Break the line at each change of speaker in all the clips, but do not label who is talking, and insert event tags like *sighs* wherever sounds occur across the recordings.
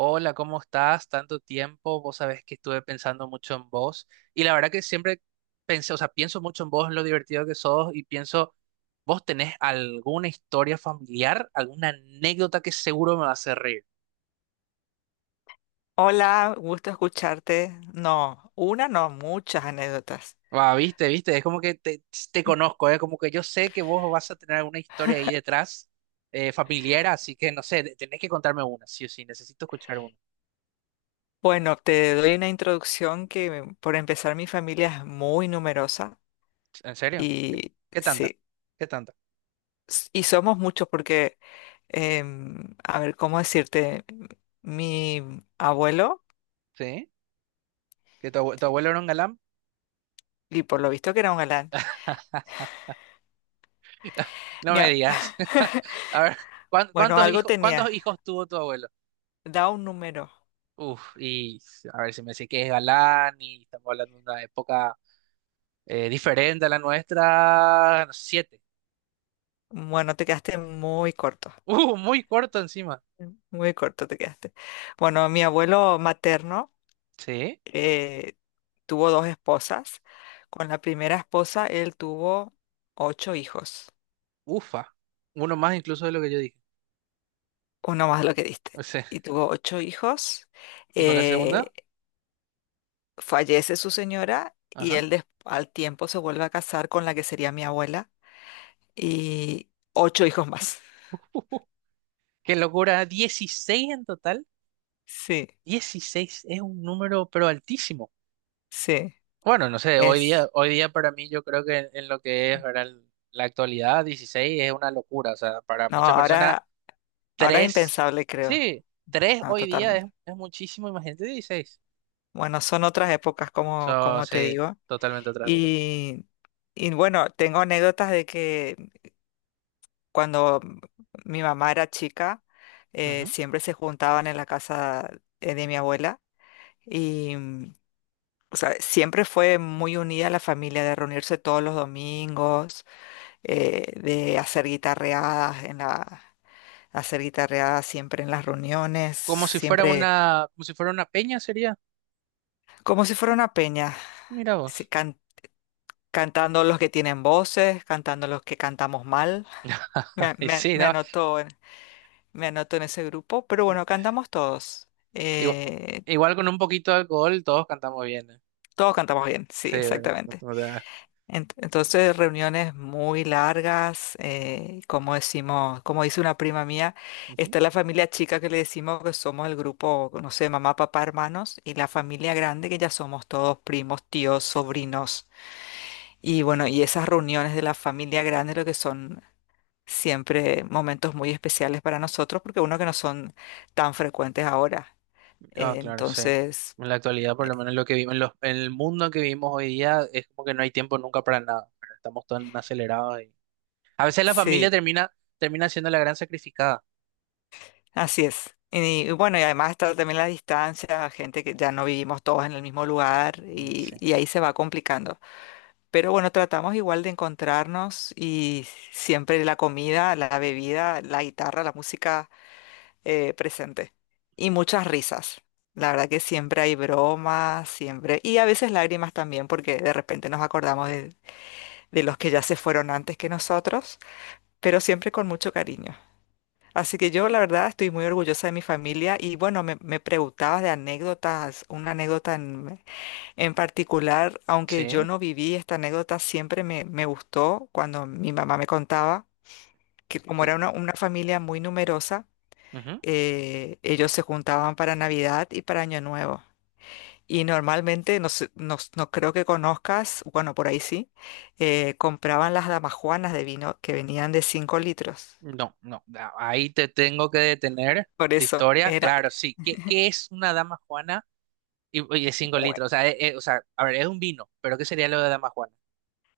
Hola, ¿cómo estás? Tanto tiempo, vos sabés que estuve pensando mucho en vos y la verdad que siempre pensé, o sea, pienso mucho en vos, en lo divertido que sos y pienso, vos tenés alguna historia familiar, alguna anécdota que seguro me va a hacer reír.
Hola, gusto escucharte. No, una no, muchas anécdotas.
Va, viste, viste, es como que te conozco, es como que yo sé que vos vas a tener alguna historia ahí detrás familiar, así que no sé, tenés que contarme una, sí o sí, necesito escuchar una.
Bueno, te doy una introducción que por empezar mi familia es muy numerosa
¿En serio?
y
¿Qué tanta?
sí,
¿Qué tanta?
y somos muchos porque, a ver, ¿cómo decirte? Mi abuelo,
¿Sí? ¿Que tu, tu abuelo era un galán?
y por lo visto que era un galán,
No
mi
me
a- *laughs*
digas. *laughs* A ver,
bueno,
¿cuántos
algo
hijos, cuántos
tenía,
hijos tuvo tu abuelo?
da un número.
Uf, y a ver si me sé que es galán y estamos hablando de una época diferente a la nuestra. Siete. *laughs*
Bueno, te quedaste
Muy corto encima.
muy corto te quedaste. Bueno, mi abuelo materno,
Sí,
eh, tuvo dos esposas. Con la primera esposa él tuvo ocho hijos,
ufa. Uno más incluso de lo que yo dije.
uno más lo que
O
diste,
sea,
y tuvo ocho hijos.
¿y con la segunda?
Eh, Fallece su señora y
Ajá.
él al tiempo se vuelve a casar con la que sería mi abuela y ocho hijos más. *laughs*
*laughs* Qué locura. 16 en total.
Sí,
16 es un número pero altísimo.
sí,
Bueno, no sé,
es.
hoy día para mí yo creo que en lo que es, ¿verdad? La actualidad, 16 es una locura, o sea, para
No,
muchas personas,
ahora es
3,
impensable, creo.
sí, tres
No,
hoy día es,
totalmente.
es muchísimo, imagínate 16.
Bueno, son otras épocas, como,
Eso
como te
sí,
digo.
totalmente otra cosa.
Y, y bueno, tengo anécdotas de que cuando mi mamá era chica,
Ujú.
siempre se juntaban en la casa de mi abuela y, mm, o sea, siempre fue muy unida la familia de reunirse todos los domingos, de hacer guitarreadas hacer guitarreadas siempre en las reuniones,
Como si fuera
siempre
una, como si fuera una peña sería,
como si fuera una peña,
mira
se
vos.
can- cantando los que tienen voces, cantando los que cantamos mal. Me, a-
*laughs* Y
me a-
sí,
me
¿no?
anotó Me anoto en ese grupo, pero bueno, cantamos todos.
Igual,
Eh,
igual con un poquito de alcohol todos cantamos bien, ¿eh?
Todos cantamos bien, sí,
Sí, ¿verdad?
exactamente.
No te hagas.
Entonces, reuniones muy largas, como decimos, como dice una prima mía, está la familia chica que le decimos que somos el grupo, no sé, mamá, papá, hermanos, y la familia grande que ya somos todos primos, tíos, sobrinos. Y bueno, y esas reuniones de la familia grande lo que son siempre momentos muy especiales para nosotros, porque uno que no son tan frecuentes ahora.
Ah, claro, sí.
Entonces,
En la actualidad, por
eh,
lo menos lo que vivimos, en el mundo que vivimos hoy día, es como que no hay tiempo nunca para nada, ¿verdad? Estamos tan acelerados y a veces la familia
sí,
termina siendo la gran sacrificada.
así es. Y bueno, y además está también la distancia, gente que ya no vivimos todos en el mismo lugar
Mm,
y,
sí.
y ahí se va complicando. Pero bueno, tratamos igual de encontrarnos y siempre la comida, la bebida, la guitarra, la música presente. Y muchas risas. La verdad que siempre hay bromas, siempre. Y a veces lágrimas también, porque de repente nos acordamos de los que ya se fueron antes que nosotros, pero siempre con mucho cariño. Así que yo, la verdad, estoy muy orgullosa de mi familia y bueno, me preguntabas de anécdotas, una anécdota en particular, aunque yo
Sí.
no viví esta anécdota, siempre me gustó cuando mi mamá me contaba que como
que-
era una familia muy numerosa,
Ujú.
ellos se juntaban para Navidad y para Año Nuevo. Y normalmente, no, no creo que conozcas, bueno, por ahí sí, compraban las damajuanas de vino que venían de 5 litros.
No, no. Ahí te tengo que detener.
Por
De
eso,
historias,
era.
claro, sí. ¿Qué es una dama juana? Y de 5 litros. O sea, a ver, es un vino, pero ¿qué sería lo de dama juana?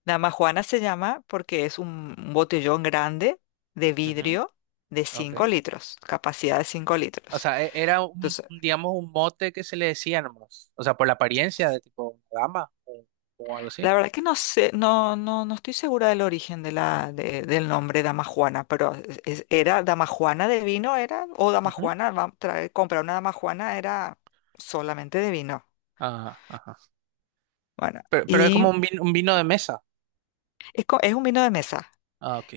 Damajuana se llama porque es un botellón grande de
Ujú,
vidrio de
ok.
5 litros, capacidad de 5
O
litros.
sea, era un,
Entonces,
un, digamos, un mote que se le decía nomás. O sea, por la apariencia de tipo una dama o algo así.
la verdad que no sé, no estoy segura del origen de la, del nombre Damajuana, pero era Damajuana de vino, era, o
Ujú.
Damajuana, comprar una Damajuana era solamente de vino.
Ah, ajá.
Bueno,
Pero es como
y
un vino de mesa.
es un vino de mesa.
Ah, ok.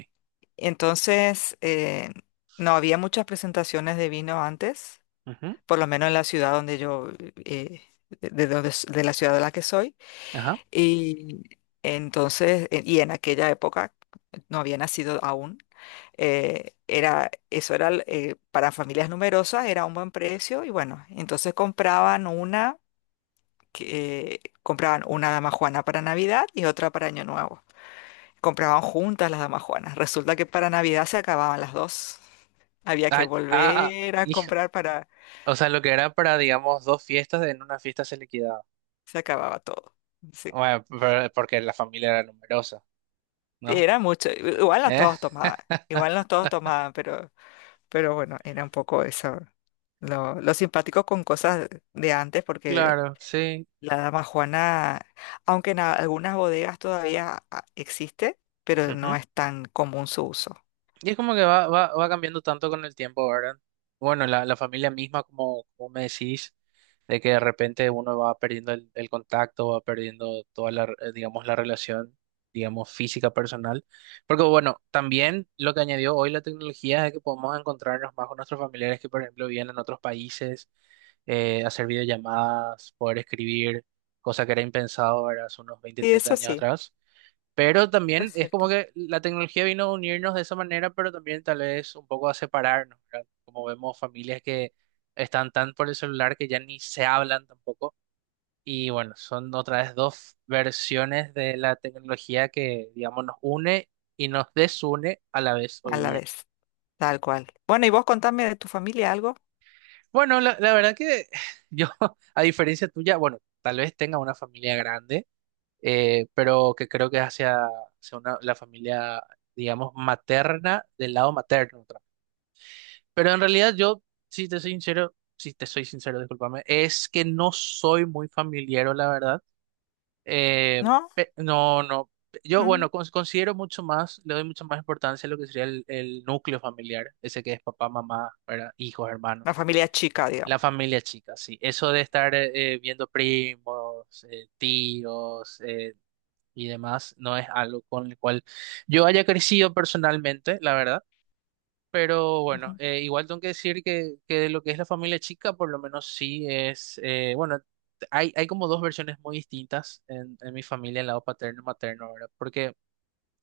Entonces, no había muchas presentaciones de vino antes
Ujú.
por lo menos en la ciudad donde yo, eh, de donde de la ciudad de la que soy.
Ajá.
Y entonces, y en aquella época, no había nacido aún, era, eso era, l- para familias numerosas era un buen precio y bueno, entonces compraban una dama juana para Navidad y otra para Año Nuevo. Compraban juntas las damas juanas. Resulta que para Navidad se acababan las dos. Había que
Ah, ah,
volver a
hija.
comprar para.
O sea, lo que era para, digamos, dos fiestas, en una fiesta se liquidaba.
Se acababa todo. Sí.
Bueno, porque la familia era numerosa,
Sí,
¿no?
era mucho, igual no
¿Eh?
todos tomaban, igual no todos tomaban, pero bueno, era un poco eso. Lo simpático con cosas de antes, porque
Claro, sí.
la dama Juana, aunque en algunas bodegas todavía existe, pero no
Ujú.
es tan común su uso.
Y es como que va cambiando tanto con el tiempo, ¿verdad? Bueno, la familia misma, como me decís. De que de repente uno va perdiendo el contacto, va perdiendo toda la, digamos, la relación, digamos, física personal. Porque bueno, también lo que añadió hoy la tecnología es que podemos encontrarnos más con nuestros familiares que, por ejemplo, viven en otros países, hacer videollamadas, poder escribir, cosa que era impensado, ¿verdad? Hace unos 20
Y
30
eso
años
sí,
atrás. Pero
es
también es como
cierto.
que la tecnología vino a unirnos de esa manera, pero también tal vez un poco a separarnos, ¿verdad? Como vemos familias que están tan por el celular que ya ni se hablan tampoco. Y bueno, son otra vez dos versiones de la tecnología que, digamos, nos une y nos desune a la vez
A
hoy
la
día.
vez, tal cual. Bueno, y vos contame de tu familia algo,
Bueno, la verdad que *sighs* yo, *laughs* a diferencia tuya, bueno, tal vez tenga una familia grande pero que creo que es hacia la familia, digamos, materna, del lado materno, otra. Pero en realidad yo, si te soy sincero, discúlpame, es que no soy muy familiar, la verdad. Eh,
¿no?
no, no. Yo,
Mm,
bueno, considero mucho más, le doy mucha más importancia a lo que sería el núcleo familiar, ese que es papá, mamá, ¿verdad? Hijos,
una
hermanos.
familia chica,
La
digamos.
familia chica, sí. Eso de estar viendo primos, tíos, y demás, no es algo con el cual yo haya crecido personalmente, la verdad. Pero bueno,
Ujú.
igual tengo que decir que de lo que es la familia chica, por lo menos sí es, bueno, hay como dos versiones muy distintas en mi familia, el lado paterno y materno, ¿verdad? Porque,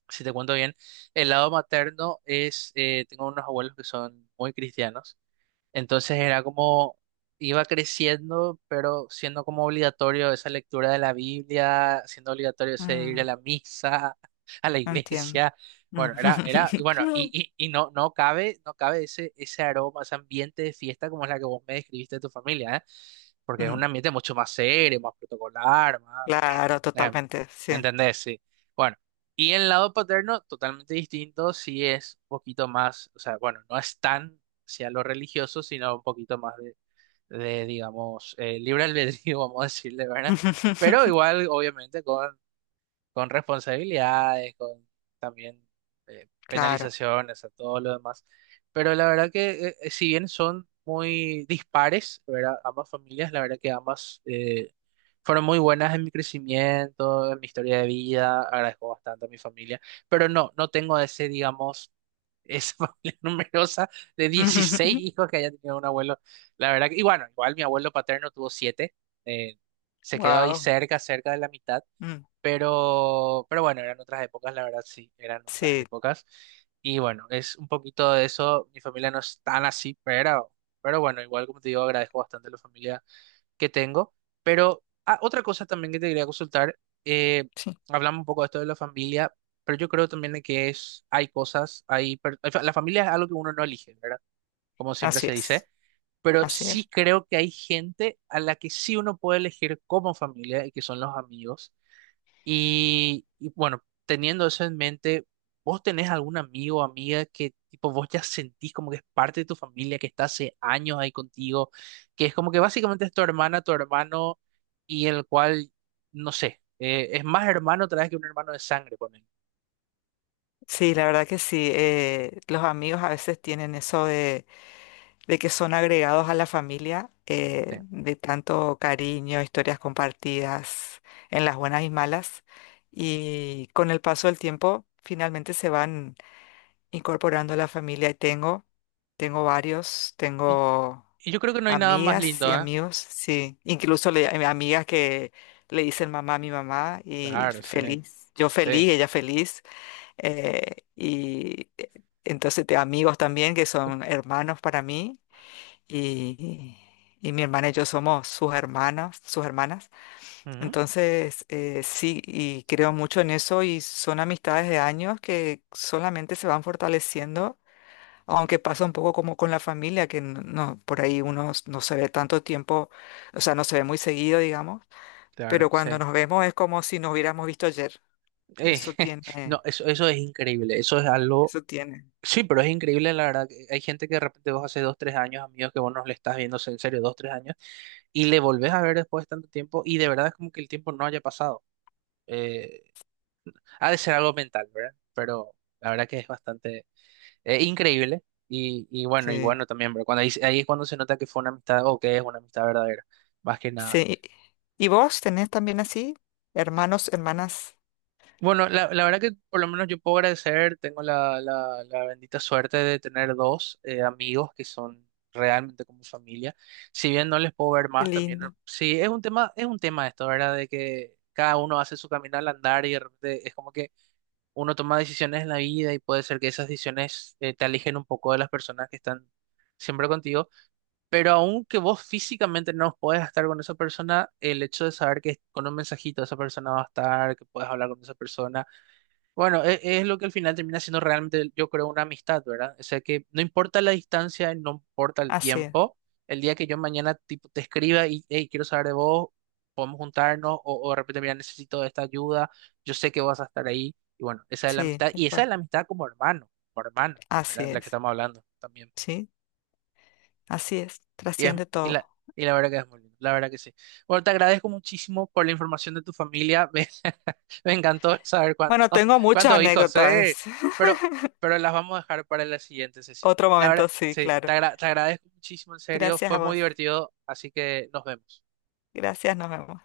si te cuento bien, el lado materno es, tengo unos abuelos que son muy cristianos. Entonces era como, iba creciendo, pero siendo como obligatorio esa lectura de la Biblia, siendo obligatorio ese ir a
Mm,
la misa, *laughs* a la
entiendo.
iglesia.
Mm.
Bueno, y bueno, y,
*laughs*
y, y no cabe ese aroma, ese ambiente de fiesta como es la que vos me describiste de tu familia, ¿eh? Porque es un
Mm.
ambiente mucho más serio, más protocolar, más.
Claro,
Eh,
totalmente,
¿Me
sí.
entendés? Sí. Bueno, y el lado paterno, totalmente distinto, sí es un poquito más, o sea, bueno, no es tan hacia lo religioso, sino un poquito más de, digamos, libre albedrío, *laughs* vamos a decirle, ¿verdad? Pero
*laughs*
igual, obviamente, con responsabilidades, con también
Claro.
penalizaciones, a todo lo demás. Pero la verdad que si bien son muy dispares, ¿verdad? Ambas familias, la verdad que ambas fueron muy buenas en mi crecimiento, en mi historia de vida, agradezco bastante a mi familia, pero no, no tengo ese, digamos... Esa *laughs* familia numerosa de 16
*laughs*
hijos que haya tenido un abuelo. La verdad que, y bueno, igual mi abuelo paterno tuvo siete eh, se quedó ahí
Wow.
cerca de la mitad pero bueno, eran otras épocas, la verdad sí, eran otras
Sí,
épocas. Y bueno, es un poquito de eso. Mi familia no es tan así, pero bueno, igual como te digo, agradezco bastante la familia que tengo. Pero otra cosa también que te quería consultar, eh,
sí,
hablamos un poco de esto de la familia, pero yo creo también de que es, hay cosas, o sea, la familia es algo que uno no elige, ¿verdad? Como siempre
así
se dice.
es,
Pero
así es.
sí creo que hay gente a la que sí uno puede elegir como familia y que son los amigos. Y bueno, teniendo eso en mente, ¿vos tenés algún amigo o amiga que tipo vos ya sentís como que es parte de tu familia, que está hace años ahí contigo, que es como que básicamente es tu hermana, tu hermano, y el cual, no sé, es más hermano otra vez que un hermano de sangre, ponen.
Sí, la verdad que sí. Los amigos a veces tienen eso de que son agregados a la familia,
Sí.
de tanto cariño, historias compartidas en las buenas y malas. Y con el paso del tiempo, finalmente se van incorporando a la familia y tengo, varios,
Y,
tengo
y yo creo que no hay nada más
amigas
lindo,
y
¿eh?
amigos, sí, incluso amigas que le dicen mamá a mi mamá y
Claro, sí,
feliz, yo
sí.
feliz, ella feliz, y entonces tengo amigos también que son hermanos para mí y... Y mi hermana y yo somos sus hermanos sus hermanas.
Ujú,
Entonces, sí, y creo mucho en eso y son amistades de años que solamente se van fortaleciendo aunque pasa un poco como con la familia, que no, por ahí uno no se ve tanto tiempo, o sea, no se ve muy seguido, digamos,
claro,
pero cuando
sí.
nos vemos es como si nos hubiéramos visto ayer.
Eh,
Eso
*laughs* no,
tiene,
eso es increíble, eso es algo.
eso tiene.
Sí, pero es increíble, la verdad, que hay gente que de repente vos hace 2, 3 años, amigos, que vos no le estás viendo en serio 2, 3 años, y le volvés a ver después de tanto tiempo, y de verdad es como que el tiempo no haya pasado. Eh, Ha de ser algo mental, ¿verdad? Pero la verdad que es bastante increíble, y, y bueno, y
Sí.
bueno también, pero cuando ahí, es cuando se nota que fue una amistad, o que es una amistad verdadera, más que nada.
Sí. ¿Y vos tenés también así? Hermanos, hermanas.
Bueno, la verdad que por lo menos yo puedo agradecer, tengo la bendita suerte de tener dos amigos que son realmente como familia. Si bien no les puedo ver
Qué
más también,
lindo.
sí, es un tema esto, ¿verdad? De que cada uno hace su camino al andar y de repente es como que uno toma decisiones en la vida y puede ser que esas decisiones te alejen un poco de las personas que están siempre contigo, pero aunque vos físicamente no puedas estar con esa persona, el hecho de saber que con un mensajito esa persona va a estar, que puedes hablar con esa persona bueno, es, lo que al final termina siendo realmente, yo creo, una amistad, ¿verdad? O sea que no importa la distancia, no importa el
Así es.
tiempo, el día que yo mañana tipo, te escriba y hey, quiero saber de vos, podemos juntarnos, o de repente, mira, necesito esta ayuda, yo sé que vas a estar ahí, y bueno, esa es la
Sí,
amistad,
tal
y esa es
cual.
la amistad como hermano, como hermana,
Así
¿verdad? De la que
es.
estamos hablando también.
Sí, así es.
Y, es-
Trasciende
y
todo.
la, y la verdad que es muy lindo, la verdad que sí. Bueno, te agradezco muchísimo por la información de tu familia. *laughs* Me encantó saber
Bueno, tengo muchas
cuántos hijos.
anécdotas. *laughs*
Pero, pero las vamos a dejar para la siguiente sesión.
Otro
La verdad,
momento, sí,
sí,
claro.
te agradezco muchísimo, en serio.
Gracias a
Fue muy
vos.
divertido, así que nos vemos.
Gracias, nos vemos.